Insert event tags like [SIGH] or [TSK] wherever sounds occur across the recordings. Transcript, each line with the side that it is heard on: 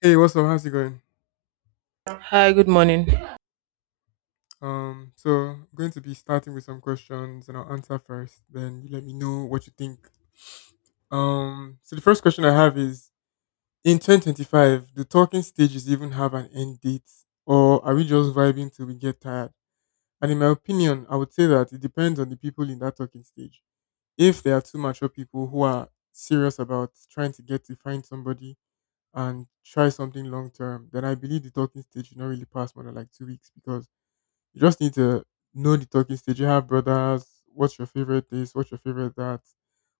left: Hey, what's up? How's it going?
right: Hi, good morning.
left: So I'm going to be starting with some questions and I'll answer first, then you let me know what you think. So the first question I have is in 2025, do talking stages even have an end date or are we just vibing till we get tired? And in my opinion, I would say that it depends on the people in that talking stage. If there are too mature people who are serious about trying to get to find somebody and try something long term, then I believe the talking stage should not really pass more than like 2 weeks because you just need to know the talking stage. You have brothers. What's your favorite this? What's your favorite that?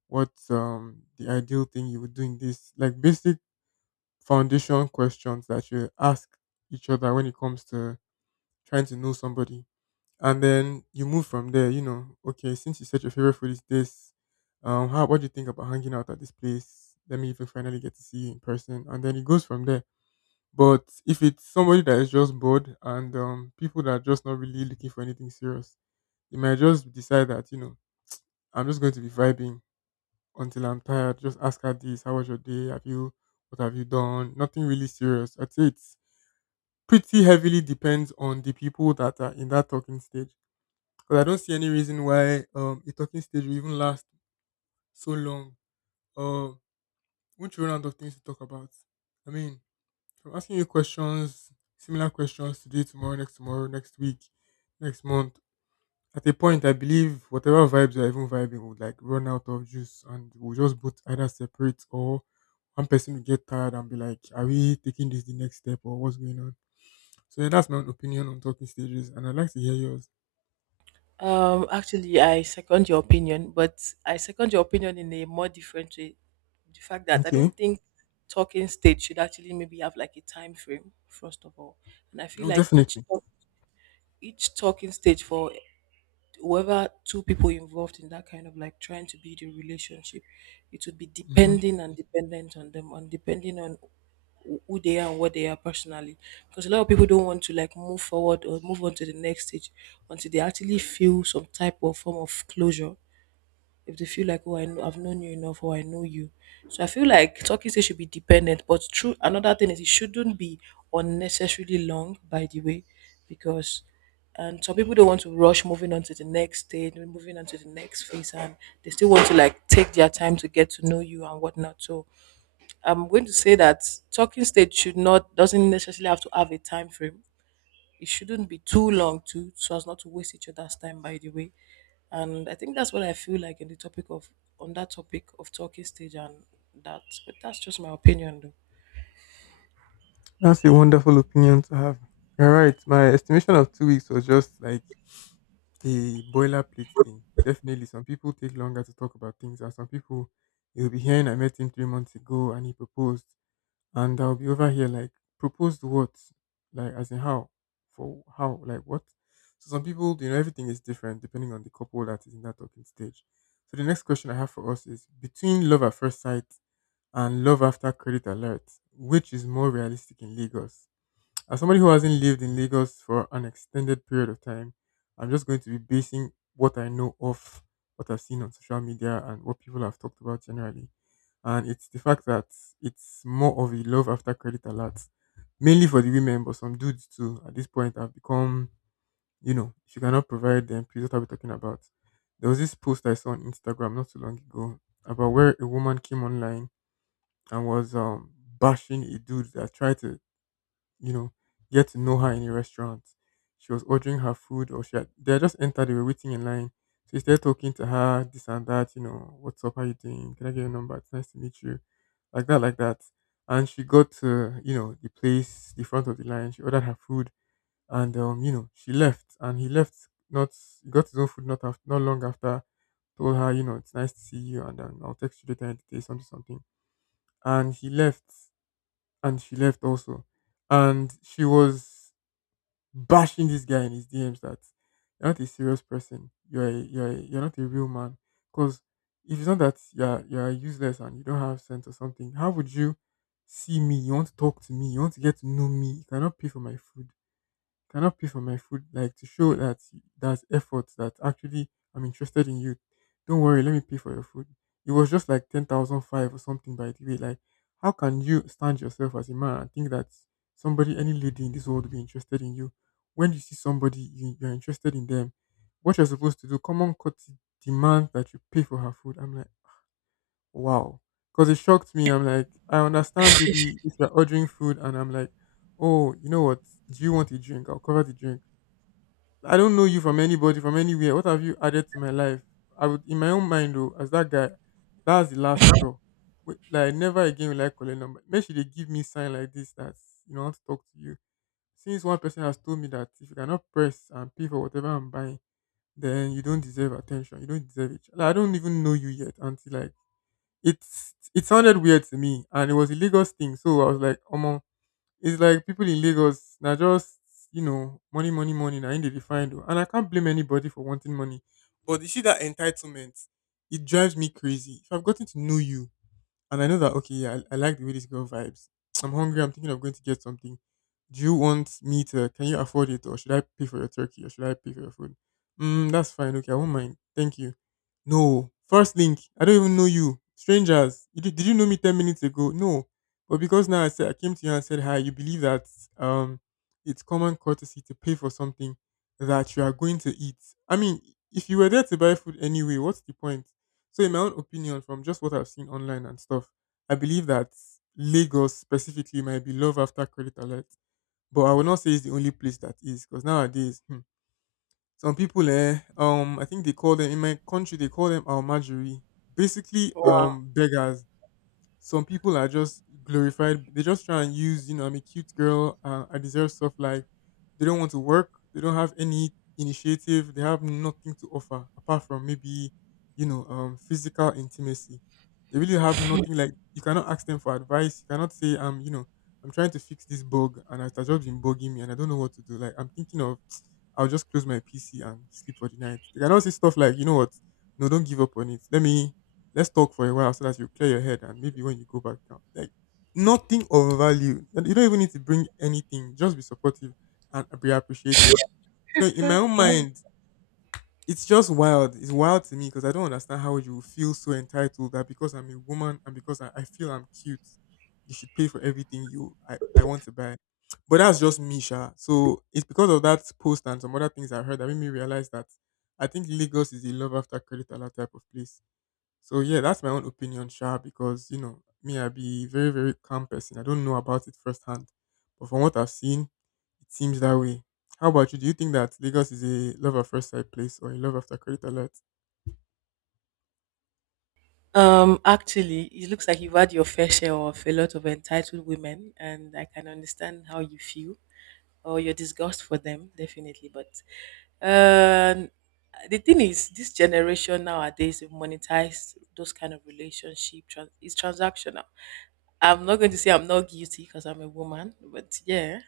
left: What's the ideal thing you would do in this? Like basic foundation questions that you ask each other when it comes to trying to know somebody. And then you move from there, okay, since you said your favorite food is this, how what do you think about hanging out at this place? Let me even finally get to see you in person. And then it goes from there. But if it's somebody that is just bored and people that are just not really looking for anything serious, you might just decide that, I'm just going to be vibing until I'm tired. Just ask her this, how was your day? Have you what have you done? Nothing really serious. I'd say it's pretty heavily depends on the people that are in that talking stage. Because I don't see any reason why a talking stage will even last so long. Uh won't you run out of things to talk about? I mean, I'm asking you questions, similar questions today, tomorrow, next week, next month. At a point, I believe whatever vibes you are even vibing would like run out of juice and we'll just both either separate or one person will get tired and be like, are we taking this the next step or what's going on? So, yeah, that's my own opinion on talking stages and I'd like to hear yours.
right: Actually, I second your opinion, but I second your opinion in a more different way. The fact that I
left: Okay.
right: don't think talking stage should actually maybe have like a time frame, first of all, and I feel
left: Oh,
right: like
left: definitely.
right: each talking stage for whoever two people involved in that kind of like trying to build a relationship, it would be
left: Hmm.
right: depending and dependent on them and depending on who they are and what they are personally. Because a lot of people don't want to like move forward or move on to the next stage until they actually feel some type of form of closure if they feel like, oh, I know, I've known you enough or I know you. So I feel like talking stage should be dependent. But true, another thing is it shouldn't be unnecessarily long, by the way, because and some people don't want to rush moving on to the next stage, moving on to the next phase, and they still want to like take their time to get to know you and whatnot. So I'm going to say that talking stage should not doesn't necessarily have to have a time frame. It shouldn't be too long too so as not to waste each other's time, by the way, and I think that's what I feel like in the topic of on that topic of talking stage and that. But that's just my opinion though.
left: That's a wonderful opinion to have. You're right. My estimation of 2 weeks was just like a boilerplate thing. Definitely, some people take longer to talk about things, and some people you'll be hearing. I met him 3 months ago, and he proposed. And I'll be over here like proposed what, like as in how, for how, like what. So some people, everything is different depending on the couple that is in that talking stage. So the next question I have for us is between love at first sight and love after credit alert, which is more realistic in Lagos? As somebody who hasn't lived in Lagos for an extended period of time, I'm just going to be basing what I know off what I've seen on social media and what people have talked about generally. And it's the fact that it's more of a love after credit alert, mainly for the women, but some dudes too at this point have become, if you cannot provide them, please what are we talking about? There was this post I saw on Instagram not too long ago about where a woman came online and was bashing a dude that tried to you know, get to know her in a restaurant. She was ordering her food, or she had, they had just entered, they were waiting in line. So instead talking to her, this and that, what's up, how you doing? Can I get your number? It's nice to meet you. Like that, like that. And she got to, the place, the front of the line. She ordered her food and she left. And he left, not, he got his own food not, after, not long after told her, it's nice to see you, and I'll text you later in the day, something, something. And he left, and she left also. And she was bashing this guy in his DMs that you're not a serious person. You're not a real man. Because if it's not that you're useless and you don't have sense or something, how would you see me? You want to talk to me? You want to get to know me? You cannot pay for my food, like to show that that's effort, that actually I'm interested in you. Don't worry, let me pay for your food. It was just like 10,005 or something by the way. Like, how can you stand yourself as a man and think that somebody, any lady in this world, will be interested in you? When you see somebody, you, you're interested in them. What you're supposed to do, common courtesy demand that you pay for her food. I'm like, wow, because it shocked me. I'm like, I understand, baby, if you're ordering food, and I'm like, oh, you know what? Do you want a drink? I'll cover the drink. I don't know you from anybody, from anywhere. What have you added to my life? I would, in my own mind, though, as that guy, that's the last straw. Wait, like, never again will I call a number. Make sure they give me sign like this that, I want to talk to you. Since one person has told me that if you cannot press and pay for whatever I'm buying, then you don't deserve attention. You don't deserve it. Like, I don't even know you yet until, like, it's, it sounded weird to me. And it was a Lagos thing. So I was like, oh, it's like people in Lagos now just money, money, money. Now in the defined, and I can't blame anybody for wanting money, but you see that entitlement, it drives me crazy. If I've gotten to know you, and I know that okay, yeah, I like the way this girl vibes. [TSK] I'm hungry. I'm thinking of going to get something. Do you want me to? Can you afford it, or should I pay for your turkey, or should I pay for your food? Mm, that's fine. Okay, I won't mind. Thank you. No, first link. I don't even know you, strangers. You did you know me 10 minutes ago? No, but because now I said I came to you and said hi, you believe that um, it's common courtesy to pay for something that you are going to eat. I mean, if you were there to buy food anyway, what's the point? So, in my own opinion, from just what I've seen online and stuff, I believe that Lagos specifically might be love after credit alert. But I would not say it's the only place that is, because nowadays, hmm, some people, I think they call them in my country, they call them almajiri, basically,
right: Wow.
left: beggars. Some people are just glorified. They just try and use, I'm a cute girl. I deserve stuff like they don't want to work. They don't have any initiative. They have nothing to offer apart from maybe, physical intimacy. They really have nothing like you cannot ask them for advice. You cannot say, I'm trying to fix this bug and it has just been bugging me and I don't know what to do. Like I'm thinking of, [TSK] I'll just close my PC and sleep for the night. They cannot say stuff like, you know what, no, don't give up on it. Let me let's talk for a while so that you clear your head and maybe when you go back down. Like nothing of value. And you don't even need to bring anything. Just be supportive and be appreciative. So in my own mind, it's just wild. It's wild to me because I don't understand how you feel so entitled that because I'm a woman and because I feel I'm cute, you should pay for everything I want to buy. But that's just me, Sha. So it's because of that post and some other things I heard that made me realize that I think Lagos is a love after credit alert type of place. So yeah, that's my own opinion, Sha, because you know, me, I be very, very calm person. I don't know about it firsthand. But from what I've seen, it seems that way. How about you? Do you think that Lagos is a love at first sight place or a love after credit alert?
right: Actually, it looks like you've had your fair share of a lot of entitled women, and I can understand how you feel or your disgust for them, definitely. But um, the thing is, this generation nowadays have monetized those kind of relationship. It's transactional. I'm not going to say I'm not guilty because I'm a woman, but yeah,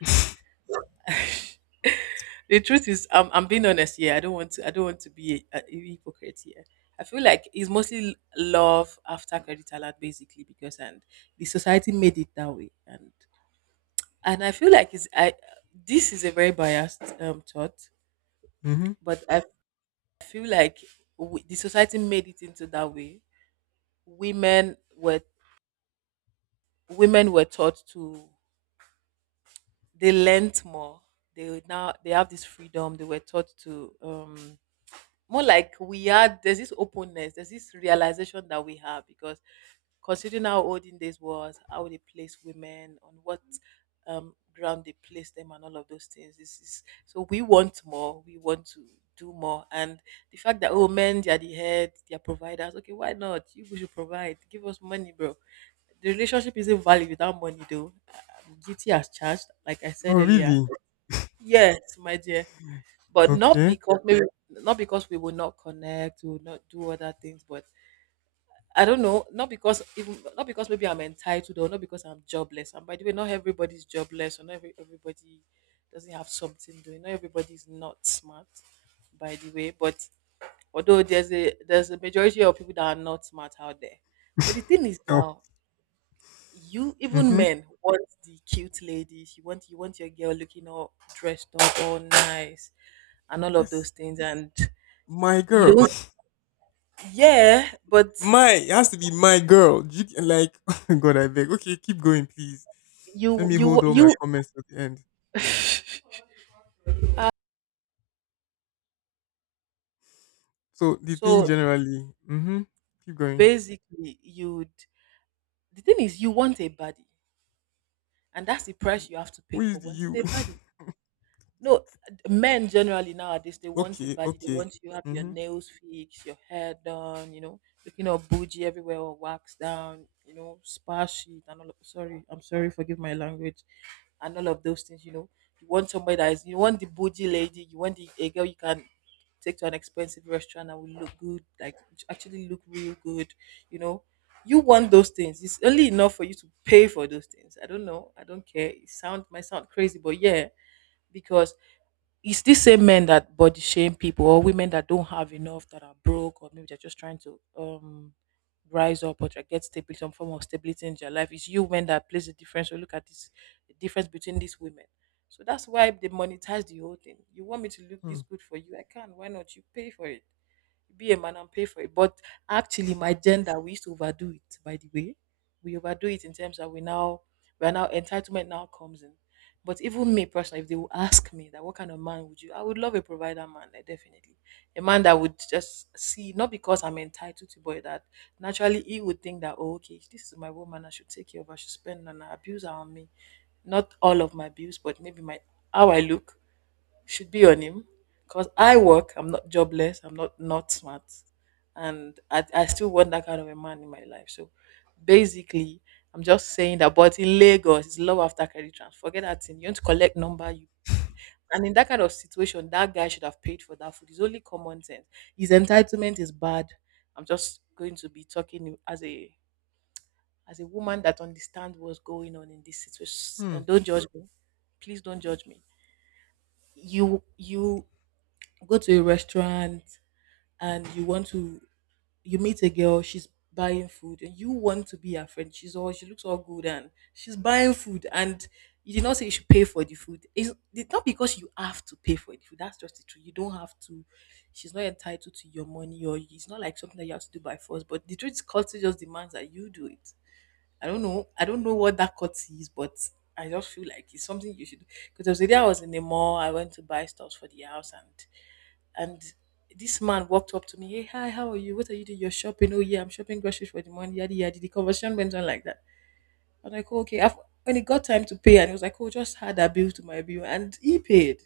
right: the truth is I'm being honest here. I don't want to be a hypocrite here. I feel like it's mostly love after credit alert, basically. Because and the society made it that way, and I feel like it's I this is a very biased thought,
left: Mm-hmm.
right: but I feel like we, the society, made it into that way. Women were women were taught to they learnt more. They now they have this freedom. They were taught to more like we had there's this openness, there's this realization that we have because considering how olden days was, how they placed women, on what ground they placed them, and all of those things. This is so we want more, we want to do more, and the fact that, oh, men they are the head, they are providers. Okay, why not? You people should provide. Give us money, bro. The relationship isn't valid without money, though. Guilty as charged, like I said
left: Oh
right: earlier.
left: really?
right: Yes, my dear. But not
left: Okay.
right: because maybe not because we will not connect, we will not do other things, but I don't know, not because even not because maybe I'm entitled or not because I'm jobless. And by the way, not everybody's jobless or not everybody doesn't have something doing. Not everybody's not smart, by the way. But although there's a majority of people that are not smart out there. But the
left: [LAUGHS]
right: thing is
left: Oh.
right: now, you even
left: Mm-hmm.
right: men want the cute ladies. You want your girl looking all dressed up, all nice, and all of those
left: Yes.
right: things. And
left: My
right: you
left: girl.
right: don't yeah
left: [LAUGHS]
right: but
left: My it has to be my girl. Do you- Like [LAUGHS] God, I beg. Okay, keep going, please. Let
right: you
left: me hold
right: you
left: all my
right: you
left: comments to the end.
right: [LAUGHS]
left: So the thing
right: so
left: generally, mm-hmm. Keep going.
right: basically you'd the thing is you want a body, and that's the price you have to
left: Who
right: pay
left: is
right: for
left: the
right: wanting
left: you?
right: a body. No, men generally nowadays they want a
left: Okay,
right: body. They
left: okay.
right: want you to have your
left: Mm-hmm.
right: nails fixed, your hair done, you know, looking all bougie everywhere or waxed down, you know, spa sheet and all of, sorry, I'm sorry, forgive my language. And all of those things, you know. You want somebody that is you want the bougie lady, you want the a girl you can take to an expensive restaurant and will look good, like actually look real good, you know. You want those things. It's only enough for you to pay for those things. I don't know. I don't care. It sound might sound crazy, but yeah, because it's these same men that body shame people or women that don't have enough that are broke or maybe they're just trying to rise up or try get stability some form of stability in their life. It's you men that plays the difference. So look at this the difference between these women. So that's why they monetize the whole thing. You want me to look
left: Hmm.
right: this good for you? I can. Why not? You pay for it. Be a man and pay for it. But actually, my gender, we used to overdo it. By the way, we overdo it in terms that we now we are now entitlement now comes in. But even me personally, if they will ask me that what kind of man would you, I would love a provider man, like, definitely. A man that would just see, not because I'm entitled to, but that naturally he would think that, oh, okay, this is my woman, I should take care of her, I should spend on her, abuse her on me. Not all of my bills, but maybe my how I look should be on him because I work, I'm not jobless, I'm not not smart, and I still want that kind of a man in my life. So basically, I'm just saying that. But in Lagos, it's love after credit transfer. Forget that thing. You want to collect number, you keep. And in that kind of situation, that guy should have paid for that food. It's only common sense. His entitlement is bad. I'm just going to be talking as a woman that understands what's going on in this situation.
left: Hmm.
right: And don't judge me. Please don't judge me. You go to a restaurant and you want to you meet a girl, she's buying food and you want to be her friend, she's all she looks all good and she's buying food, and you did not say you should pay for the food. It's not because you have to pay for the food. That's just the truth. You don't have to. She's not entitled to your money, or it's not like something that you have to do by force, but the truth is culture just demands that you do it. I don't know, I don't know what that cut is, but I just feel like it's something you should. Because there was a day I was in the mall, I went to buy stuff for the house, and this man walked up to me, hey, hi, how are you? What are you doing? You're shopping? Oh, yeah, I'm shopping groceries for the money. Yadi, yadi. The conversation went on like that. I was like, oh, okay. When it got time to pay, and he was like, oh, just add that bill to my bill. And he paid.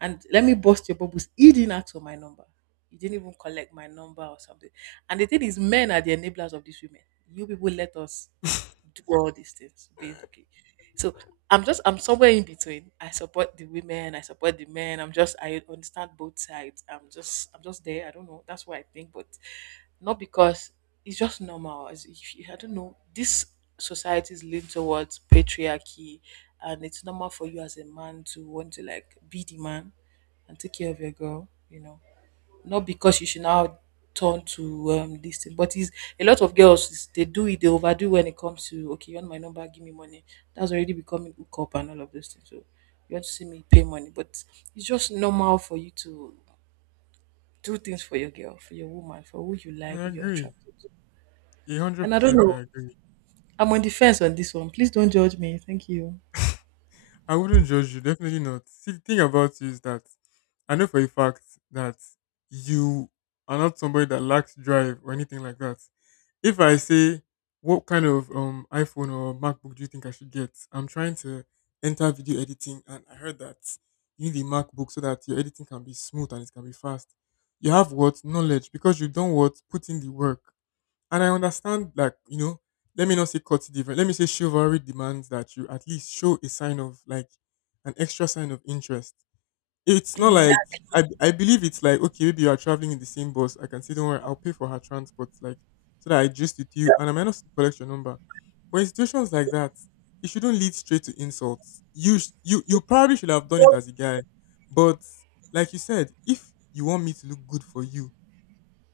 right: And let me bust your bubbles. He didn't ask for my number. He didn't even collect my number or something. And the thing is, men are the enablers of these women. You people let us do all these things, basically. So I'm just I'm somewhere in between. I support the women, I support the men. I'm just I understand both sides. I'm just there. I don't know. That's what I think, but not because it's just normal. As if you, I don't know, this society is leaned towards patriarchy, and it's normal for you as a man to want to like be the man and take care of your girl, you know. Not because you should now turn to this thing, but it's a lot of girls they do it, they overdo when it comes to okay, you want my number, give me money. That's already becoming hookup and all of those things. So you want to see me pay money, but it's just normal for you to do things for your girl, for your woman, for who you like,
left: I
right: who you're
left: agree.
right: attracted to.
left: A hundred
right: And I don't
left: percent
right: know,
left: I agree.
right: I'm on the fence on this one. Please don't judge me. Thank you.
left: I wouldn't judge you, definitely not. See the thing about you is that I know for a fact that you are not somebody that lacks drive or anything like that. If I say what kind of iPhone or MacBook do you think I should get? I'm trying to enter video editing and I heard that you need a MacBook so that your editing can be smooth and it can be fast. You have what? Knowledge because you don't what put in the work. And I understand, like, let me not say cut it different. Let me say chivalry demands that you at least show a sign of, like, an extra sign of interest. It's not like,
right: Exactly.
left: I believe it's like, okay, maybe you are traveling in the same bus. I can say, don't worry, I'll pay for her transport, like, so that I just with you. And I might not still collect your number. But in situations like that, it shouldn't lead straight to insults. You probably should have done it as a guy. But, like you said, if you want me to look good for you,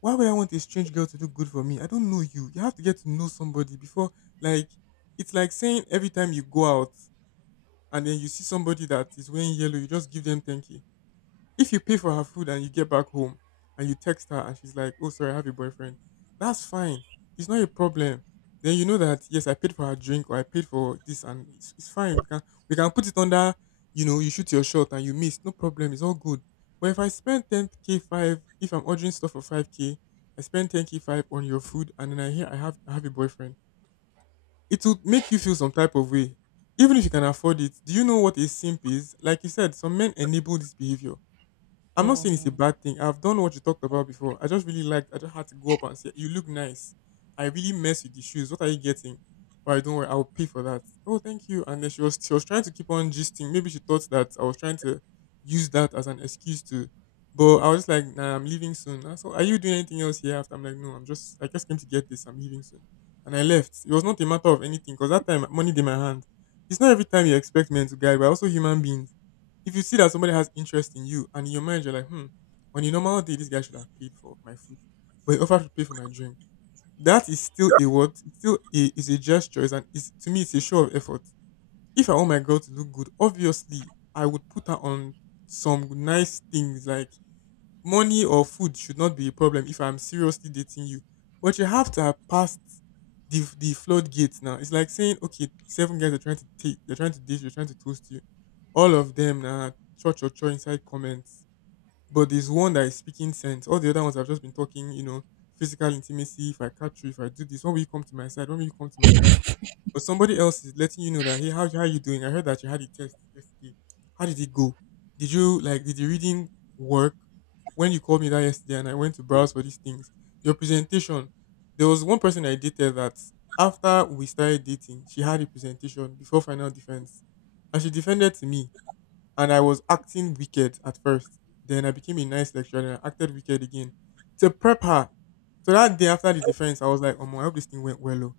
left: why would I want a strange girl to do good for me? I don't know you. You have to get to know somebody before, like, it's like saying every time you go out and then you see somebody that is wearing yellow, you just give them 10K. If you pay for her food and you get back home and you text her and she's like, oh, sorry, I have a boyfriend, that's fine. It's not a problem. Then you know that, yes, I paid for her drink or I paid for this and it's fine. We can put it under, you shoot your shot and you miss. No problem. It's all good. But if I spend 10K 5, if I'm ordering stuff for 5K, I spend 10K 5 on your food and then I hear I have a boyfriend, it would make you feel some type of way. Even if you can afford it, do you know what a simp is? Like you said, some men enable this behavior. I'm not saying it's a bad thing. I've done what you talked about before. I just really liked. I just had to go up and say, "You look nice. I really mess with the shoes. What are you getting?" All right, don't worry. I'll pay for that. Oh, thank you. And then she was trying to keep on gisting. Maybe she thought that I was trying to use that as an excuse to. But I was just like, "Nah, I'm leaving soon." And so, are you doing anything else here? After I'm like, "No, I'm just. I just came to get this. I'm leaving soon." And I left. It was not a matter of anything because that time money in my hand. It's not every time you expect men to guide. We're also human beings. If you see that somebody has interest in you and in your mind you're like, hmm, on a normal day, this guy should have paid for my food, but he offered to pay for my drink. That is still a what? It's still a is a gesture. It's an is to me it's a show of effort. If I want my girl to look good, obviously I would put her on some nice things like money or food should not be a problem if I'm seriously dating you. But you have to have passed the floodgates now. It's like saying, okay, seven guys are trying to take, they're trying to date, they're trying to toast you. All of them now, cho cho cho inside comments. But there's one that is speaking sense. All the other ones have just been talking, physical intimacy. If I catch you, if I do this, when will you come to my side? When will you come to my side? But somebody else is letting you know that, hey, how you doing? I heard that you had a test yesterday. How did it go? Did you like did the reading work? When you called me that yesterday and I went to browse for these things, your presentation. There was one person I dated that after we started dating, she had a presentation before final defense, and she defended to me, and I was acting wicked at first. Then I became a nice lecturer, and I acted wicked again to prep her. So that day after the defense, I was like, "Oh, my, I hope this thing went well." Oh.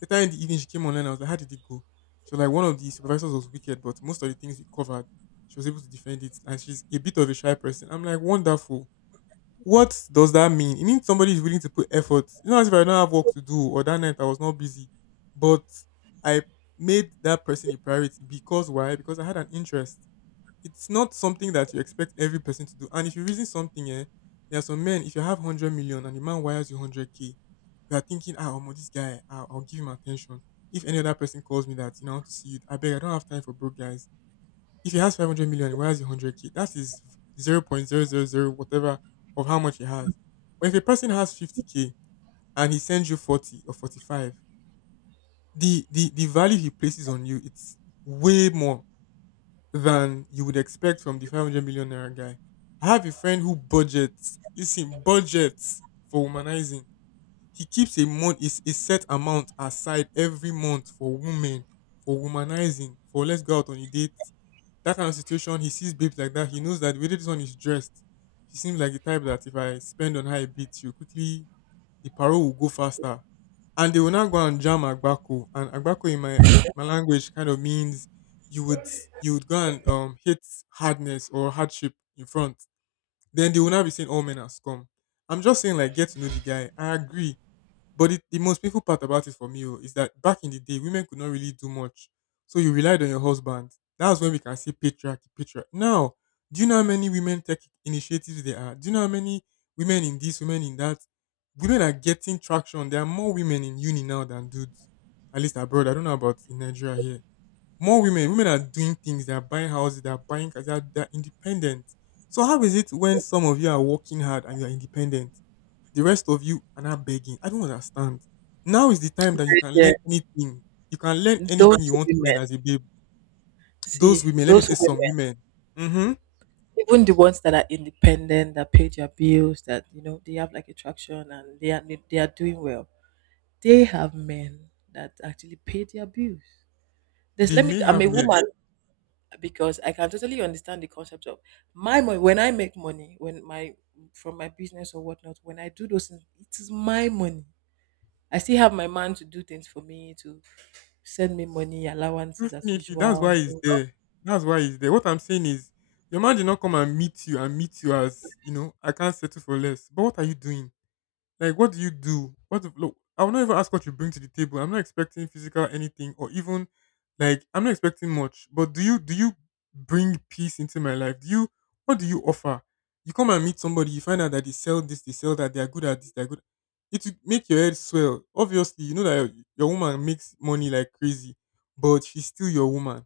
left: Later in the evening, she came online. I was like, how did it go? She was like, one of the supervisors was wicked, but most of the things we covered, she was able to defend it. And she's a bit of a shy person. I'm like, wonderful. What does that mean? It means somebody is willing to put effort. You know, as if I don't have work to do or that night I was not busy. But I made that person a priority because why? Because I had an interest. It's not something that you expect every person to do. And if you reason something, eh, there are some men, if you have 100 million and the man wires you 100K, you are thinking, ah, Omo, this guy, I'll give him attention. If any other person calls me that, you know, I want to see you, I beg, I don't have time for broke guys. If he has 500 million, and wires you 100K, that is 0.000 whatever of how much he has. But if a person has 50K and he sends you 40 or 45, the value he places on you, it's way more than you would expect from the 500 million naira guy. I have a friend who budgets, listen, budgets for womanizing. He keeps a month is a set amount aside every month for women, for womanizing, for let's go out on a date. That kind of situation, he sees babes like that. He knows that the way this one is dressed, she seems like the type that if I spend on her a bit, she'll quickly the parole will go faster. And they will now go and jam Agbako. And Agbako in my my language kind of means you would go and hit hardness or hardship in front. Then they will not be saying all men are scum. I'm just saying like get to know the guy. I agree. But the most painful part about it for me oh, is that back in the day, women could not really do much. So you relied on your husband. That's when we can say patriarchy, patriarchy. Now, do you know how many women tech initiatives there are? Do you know how many women in this, women in that? Women are getting traction. There are more women in uni now than dudes. At least abroad. I don't know about in Nigeria here. More women. Women are doing things. They are buying houses. They are buying cars. They are independent. So how is it when some of you are working hard and you are independent? The rest of you are now begging. I don't understand. Now is the time that you can
right: Mm.
left: learn anything. You can learn anything you
right: Those
left: want to learn
right: women,
left: as a babe. Those
right: See,
left: women, let me
right: those
left: say some
right: women,
left: women, hmm
right: even the ones that are independent, that pay their bills, that you know they have like attraction and they are doing well. They have men that actually pay their bills. There's
left: they
right: let me.
left: may
right: I'm
left: have
right: a
left: men.
right: woman because I can totally understand the concept of my money. When I make money, when my from my business or whatnot, when I do those things, it is my money. I still have my man to do things for me to send me money allowances as
left: Definitely, that's
right: usual
left: why he's
right: so,
left: there. That's why he's there. What I'm saying is, your man did not come and meet you as, you know, I can't settle for less. But what are you doing? Like, what do you do? What if, look? I will not even ask what you bring to the table. I'm not expecting physical anything, or even like I'm not expecting much. But do you bring peace into my life? Do you what do you offer? You come and meet somebody, you find out that they sell this, they sell that, they are good at this, they're good. It will make your head swell. Obviously, you know that your woman makes money like crazy, but she's still your woman.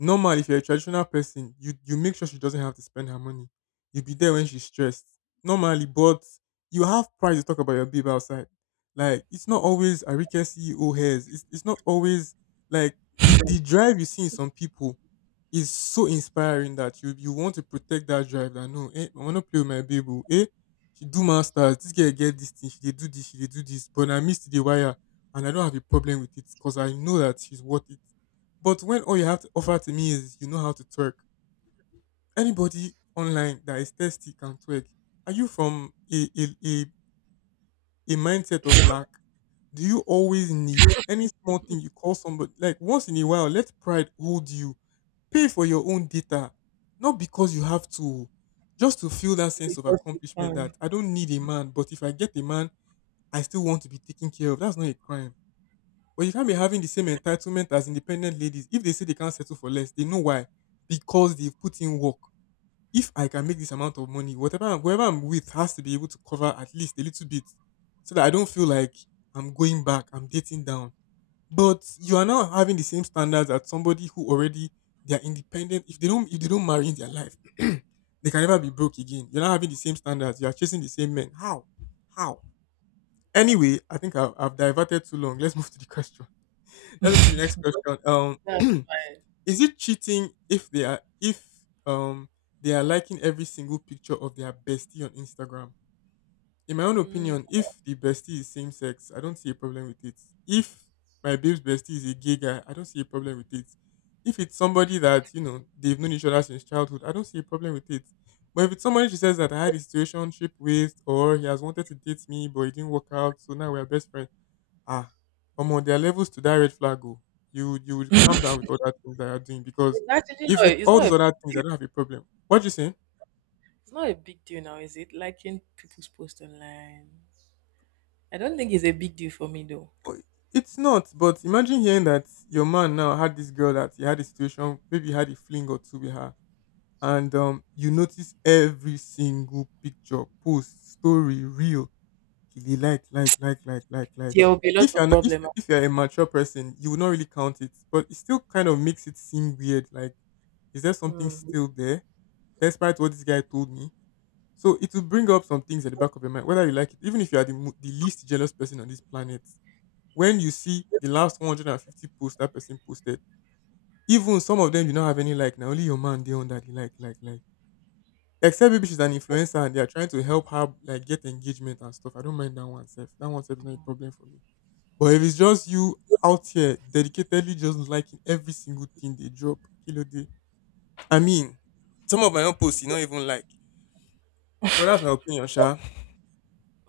left: Normal, if you're a traditional person, you make sure she doesn't have to spend her money. You'll be there when she's stressed. Normally, but you have pride to talk about your babe outside. Like it's not always Arike CEO hairs. It's not always like the drive you see in some people is so inspiring that you want to protect that drive. That no, I wanna play with my babe. Oh, she do masters. This girl get this thing. She dey do this. She dey do this. But I missed the wire, and I don't have a problem with it because I know that she's worth it. But when all you have to offer to me is you know how to twerk, anybody online that is thirsty can twerk. Are you from a mindset of lack? Do you always need any small thing you call somebody? Like once in a while, let pride hold you. Pay for your own data, not because you have to, just to feel that sense of
right: because you
left: accomplishment
right: can.
left: that I don't need a man, but if I get a man, I still want to be taken care of. That's not a crime. But you can't be having the same entitlement as independent ladies. If they say they can't settle for less, they know why. Because they've put in work. If I can make this amount of money, whoever I'm with has to be able to cover at least a little bit so that I don't feel like I'm going back, I'm dating down. But you are now having the same standards as somebody who already they are independent. If they don't marry in their life, [CLEARS THROAT] they can never be broke again. You're not having the same standards. You are chasing the same men. How? How? Anyway, I think I've diverted too long. Let's [LAUGHS] move to the question. [LAUGHS] Let's move to the next question.
right: That's
left: [CLEARS THROAT]
right: fine.
left: Is it cheating if um they are liking every single picture of their bestie on Instagram? In my own
right: Mm,
left: opinion, if the bestie is same sex, I don't see a problem with it. If my babe's bestie is a gay guy, I don't see a problem with it. If it's somebody that they've known each other since childhood, I don't see a problem with it. But if it's somebody she says that I had a situationship with or he has wanted to date me but it didn't work out, so now we're best friends. Ah, on there are levels to that red flag go. You would calm down with all that things that you're doing because
right: it's actually
left: if
right: not.
left: it's
right: It's
left: all
right: not a
left: those
right: big
left: other things,
right: deal.
left: I don't have a problem. What you say?
right: It's not a big deal now, is it? Liking people's post online. I don't think it's a big deal for me though.
left: Oh, it's not, but imagine hearing that your man now had this girl that he had a situation, maybe he had a fling or two with her, and you notice every single picture, post, story, reel, he like, like.
right: There will be a lot
left: If you're
right: of
left: not, if
right: problem.
left: if you're a mature person, you will not really count it, but it still kind of makes it seem weird. Like, is there something
right: Mm.
left: still there, despite what this guy told me? So it will bring up some things at the back of your mind, whether you like it, even if you are the least jealous person on this planet when you see the last 150 posts that person posted, even some of them don't have any like, now only your man they on that he like, like. Except maybe she's an influencer and they are trying to help her like get engagement and stuff. I don't mind that one self. That one self is not a problem for me. But if it's just you out here dedicatedly just liking every single thing they drop, kilo day. I mean, some of my own posts you don't even like. But that's my opinion, Sha.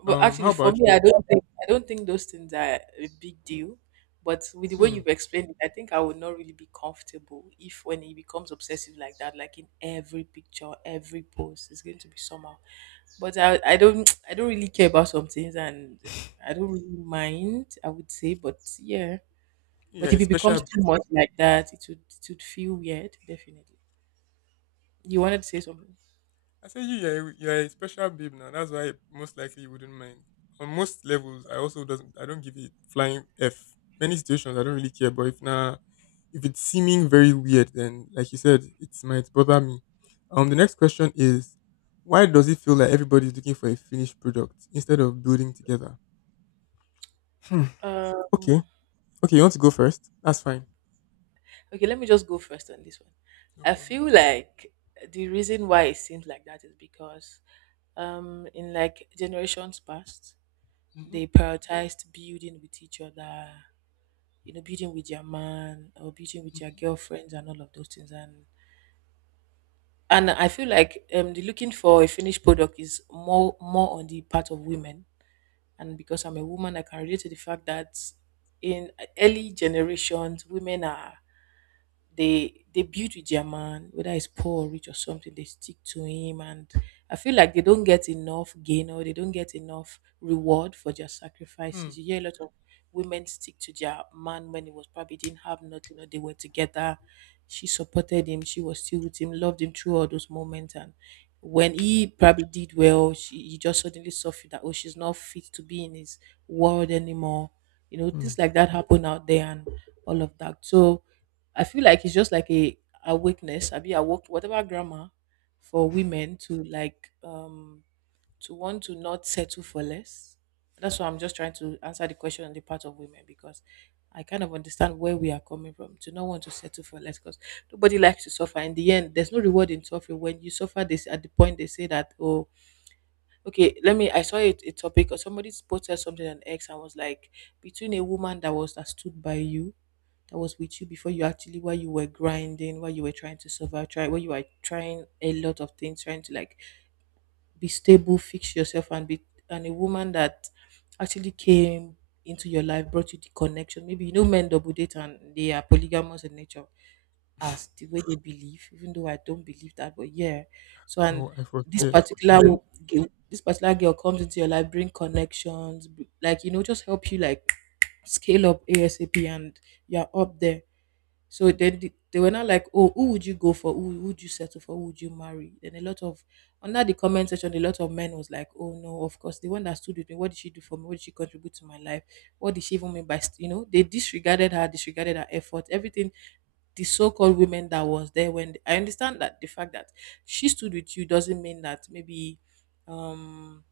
right: But
left: How
right: actually, for
left: about
right: me, I
left: you?
right: don't think I don't think those things are a big deal. But with the way
left: Hmm.
right: you've explained it, I think I would not really be comfortable if when it becomes obsessive like that, like in every picture, every post, it's going to be somehow. But I don't [TSK] I don't really care about some things, and I don't really mind, I would say, but yeah.
left: Yeah,
right: But
left: a
right: if it becomes
left: special
right: too much like that, it would feel weird. Definitely. You wanted to say something?
left: I said you're a special babe now. That's why most likely you wouldn't mind. On most levels, I also doesn't I don't give it flying F. Many situations I don't really care, but if it's seeming very weird, then like you said, it might bother me. The next question is why does it feel like everybody's looking for a finished product instead of building together? Hmm. Okay.
right: Um.
left: Okay, you want to go first? That's fine.
right: Okay, let me just go first on this one.
left: No
right: I feel
left: problem.
right: like the reason why it seems like that is because in like generations past,
left: Mm-hmm.
right: they prioritized building with each other, you know, building with your man or building with your girlfriends and all of those things, and I feel like the looking for a finished product is more on the part of women. And because I'm a woman, I can relate to the fact that in early generations, women are they build with their man, whether it's poor or rich or something, they stick to him. And I feel like they don't get enough gain or they don't get enough reward for their
left: Hmm.
right: sacrifices. You hear a lot of women stick to their man when he was probably didn't have nothing or they were together. She supported him, she was still with him, loved him through all those moments. And when he probably did well, she he just suddenly suffered that oh, she's not fit to be in his world anymore. You know,
left: Hmm.
right: things like that happen out there and all of that. So I feel like it's just like a awakeness. I be awoke whatever grammar for women to like to want to not settle for less. That's why I'm just trying to answer the question on the part of women because I kind of understand where we are coming from to not want to settle for less because nobody likes to suffer. In the end, there's no reward in suffering. When you suffer, this at the point they say that, oh, okay, let me. I saw a topic or somebody posted something on X and was like, between a woman that was that stood by you that was with you before you actually while you were grinding while you were trying to survive try while you were trying a lot of things trying to like be stable fix yourself and be and a woman that actually came into your life brought you the connection, maybe you know men double date and they are polygamous in nature as the way they believe, even though I don't believe that, but yeah. So and
left: Oh, I
right: this
left: forget.
right: particular
left: Mm-hmm.
right: wo- girl- this particular girl comes into your life, bring connections b- like you know just help you like scale up asap and you're up there. So then the- they were not like, oh, who would you go for? Who would you settle for? Who would you marry? Then a lot of under the comment section, a lot of men was like, oh no, of course, the one that stood with me. What did she do for me? What did she contribute to my life? What did she even mean by st-" you know? They disregarded her effort, everything. The so-called women that was there when I understand that the fact that she stood with you doesn't mean that maybe um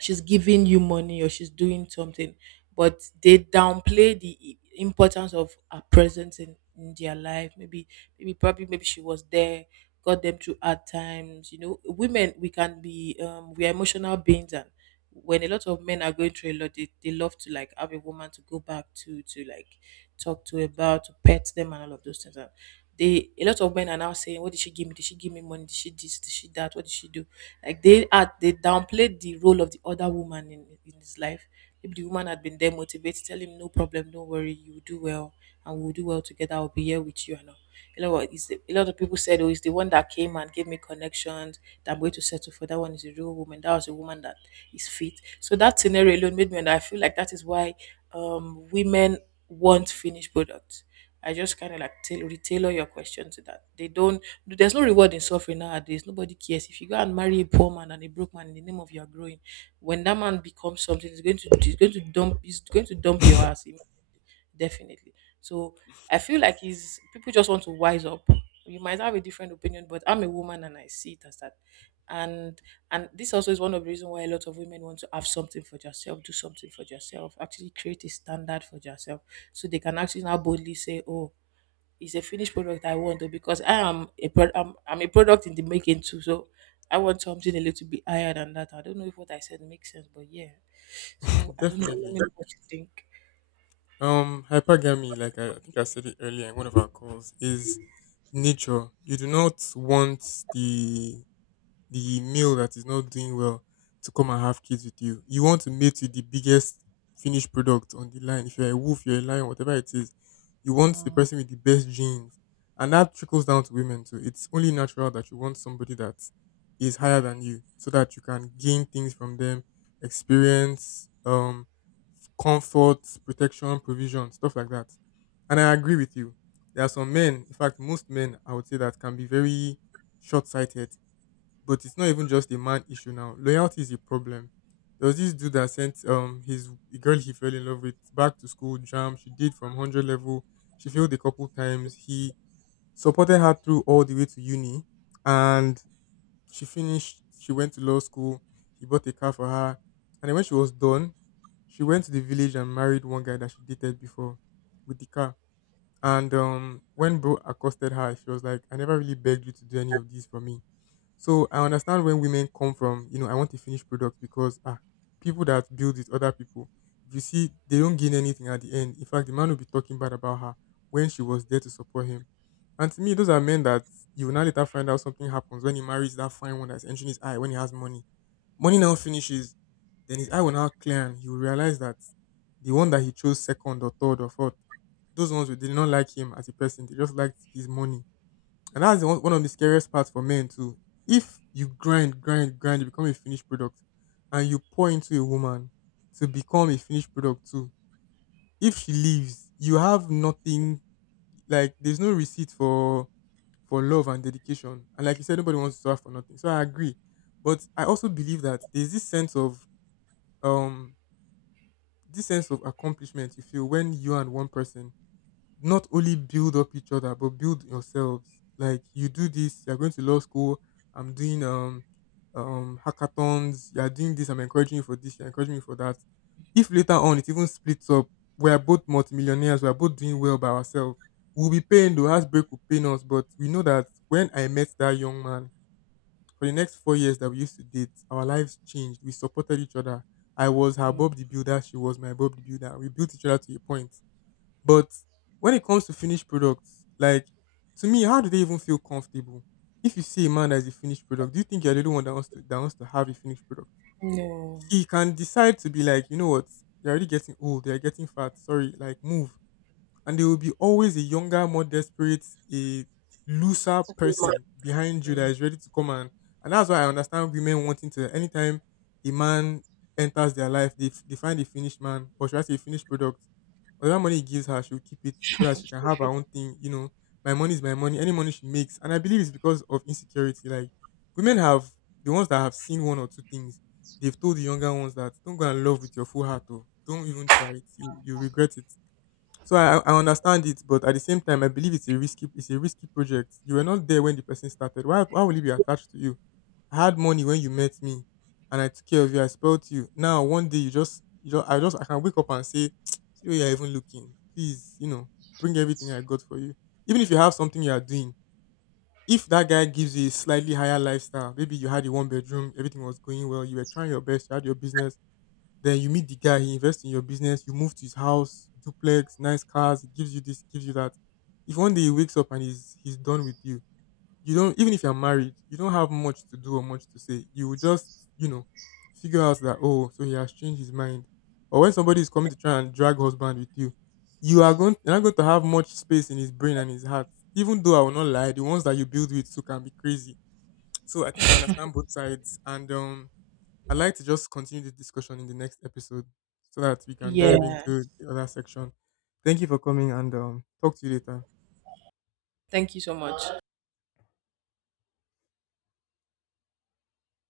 right: she's giving you money or she's doing something, but they downplay the I- importance of her presence in their life. Maybe maybe probably maybe she was there, got them through hard times, you know, women we can be we are emotional beings. And when a lot of men are going through a lot, they love to like have a woman to go back to like talk to, about to pet them and all of those things. And they a lot of men are now saying what did she give me, did she give me money, did she this did she that, what did she do, like they had they downplayed the role of the other woman in his life. Maybe the woman had been there motivated, tell him no problem, don't worry, you will do well and we'll do well together. I'll be here with you and all. You know what? It's the, a lot of people said, oh, it's the one that came and gave me connections that I'm going to settle for. That one is a real woman. That was a woman that is fit. So that scenario alone made me and I feel like that is why women want finished products. I just kind of like tail retailor your question to that. They don't there's no reward in suffering nowadays. Nobody cares. If you go and marry a poor man and a broke man in the name of your growing, when that man becomes something, he's going to dump he's going to dump your ass im- definitely. So I feel like he's people just want to wise up. You might have a different opinion, but I'm a woman and I see it as that. And and this also is one of the reasons why a lot of women want to have something for yourself, do something for yourself, actually create a standard for yourself. So they can actually now boldly say, oh, it's a finished product I want, though, because I am a pro- I'm a product in the making too. So I want something a little bit higher than that. I don't know if what I said makes sense, but yeah. So
left: [LAUGHS]
right: I don't know. Let me
left: Definitely.
right: know what you think.
left: Hypergamy, like I think I said it earlier in one of our calls, is nature. You do not want the the male that is not doing well to come and have kids with you. You want to mate with the biggest finished product on the line. If you're a wolf, you're a lion, whatever it is, you want the person with the best genes. And that trickles down to women too. It's only natural that you want somebody that is higher than you so that you can gain things from them, experience, comfort, protection, provision, stuff like that. And I agree with you. There are some men, in fact, most men, I would say, that can be very short sighted, but it's not even just a man issue now. Loyalty is a problem. There was this dude that sent his the girl he fell in love with back to school jam. She did from 100 level. She failed a couple times. He supported her through all the way to uni, and she finished. She went to law school. He bought a car for her, and then when she was done, she went to the village and married one guy that she dated before with the car. And when bro accosted her, she was like, "I never really begged you to do any of these for me." So I understand when women come from I want a finished product because people that build it, other people, if you see, they don't gain anything at the end. In fact, the man will be talking bad about her when she was there to support him. And to me, those are men that you will now later find out something happens when he marries that fine one that's entering his eye when he has money. Money now finishes, then his eye will now clear and he will realize that the one that he chose second or third or fourth, those ones who did not like him as a person, they just liked his money. And that's one of the scariest parts for men too. If you grind, grind, grind, you become a finished product and you pour into a woman to become a finished product too. If she leaves, you have nothing, like there's no receipt for love and dedication. And like you said, nobody wants to suffer for nothing. So I agree. But I also believe that there's um this sense of accomplishment you feel when you and one person not only build up each other but build yourselves. Like, you do this, you're going to law school, I'm doing hackathons, you're doing this, I'm encouraging you for this, you're encouraging me for that. If later on it even splits up, we're both multimillionaires, we're both doing well by ourselves. We'll be paying The heartbreak will pain us, but we know that when I met that young man for the next 4 years that we used to date, our lives changed, we supported each other. I was her
right: Mm.
left: Bob the Builder, she was my Bob the Builder. We built each other to a point. But when it comes to finished products, like, to me, how do they even feel comfortable? If you see a man as a finished product, do you think you're the only one that wants to have a finished product?
right: No.
left: He can decide to be like, you know what, you're already getting old, you're getting fat, sorry, like move. And there will be always a younger, more desperate, a looser person behind you that
right: Mm.
left: is ready to come, and that's why I understand women wanting to anytime a man enters their life, they find a finished man, or should I say a finished product, or that money he gives her, she'll keep it so that she can have her own thing. You know, my money is my money. Any money she makes, and I believe it's because of insecurity. Like, women have the ones that have seen one or two things, they've told the younger ones that don't go and love with your full heart. Or don't even try it. You regret it. So I understand it, but at the same time, I believe it's a risky project. You were not there when the person started. Why will he be attached to you? I had money when you met me, and I took care of you. I spoilt you. Now one day you just I can wake up and say, [TSK] see where you're even looking. Please bring everything I got for you. Even if you have something you are doing, if that guy gives you a slightly higher lifestyle, maybe you had a one bedroom, everything was going well, you were trying your best, you had your business, then you meet the guy, he invests in your business, you move to his house, duplex, nice cars, he gives you this, gives you that. If one day he wakes up and he's done with you, you don't, even if you're married, you don't have much to do or much to say. You will just, you know, figure out that oh, so he has changed his mind. Or when somebody is coming to try and drag husband with you, you are going you're not going to have much space in his brain and his heart. Even though I will not lie, the ones that you build with too can be crazy. So I think I understand both sides, and I'd like to just continue this discussion in the next episode so that we can dive
right: Yeah.
left: into the other section. Thank you for coming, and talk to you later.
right: Thank you so much.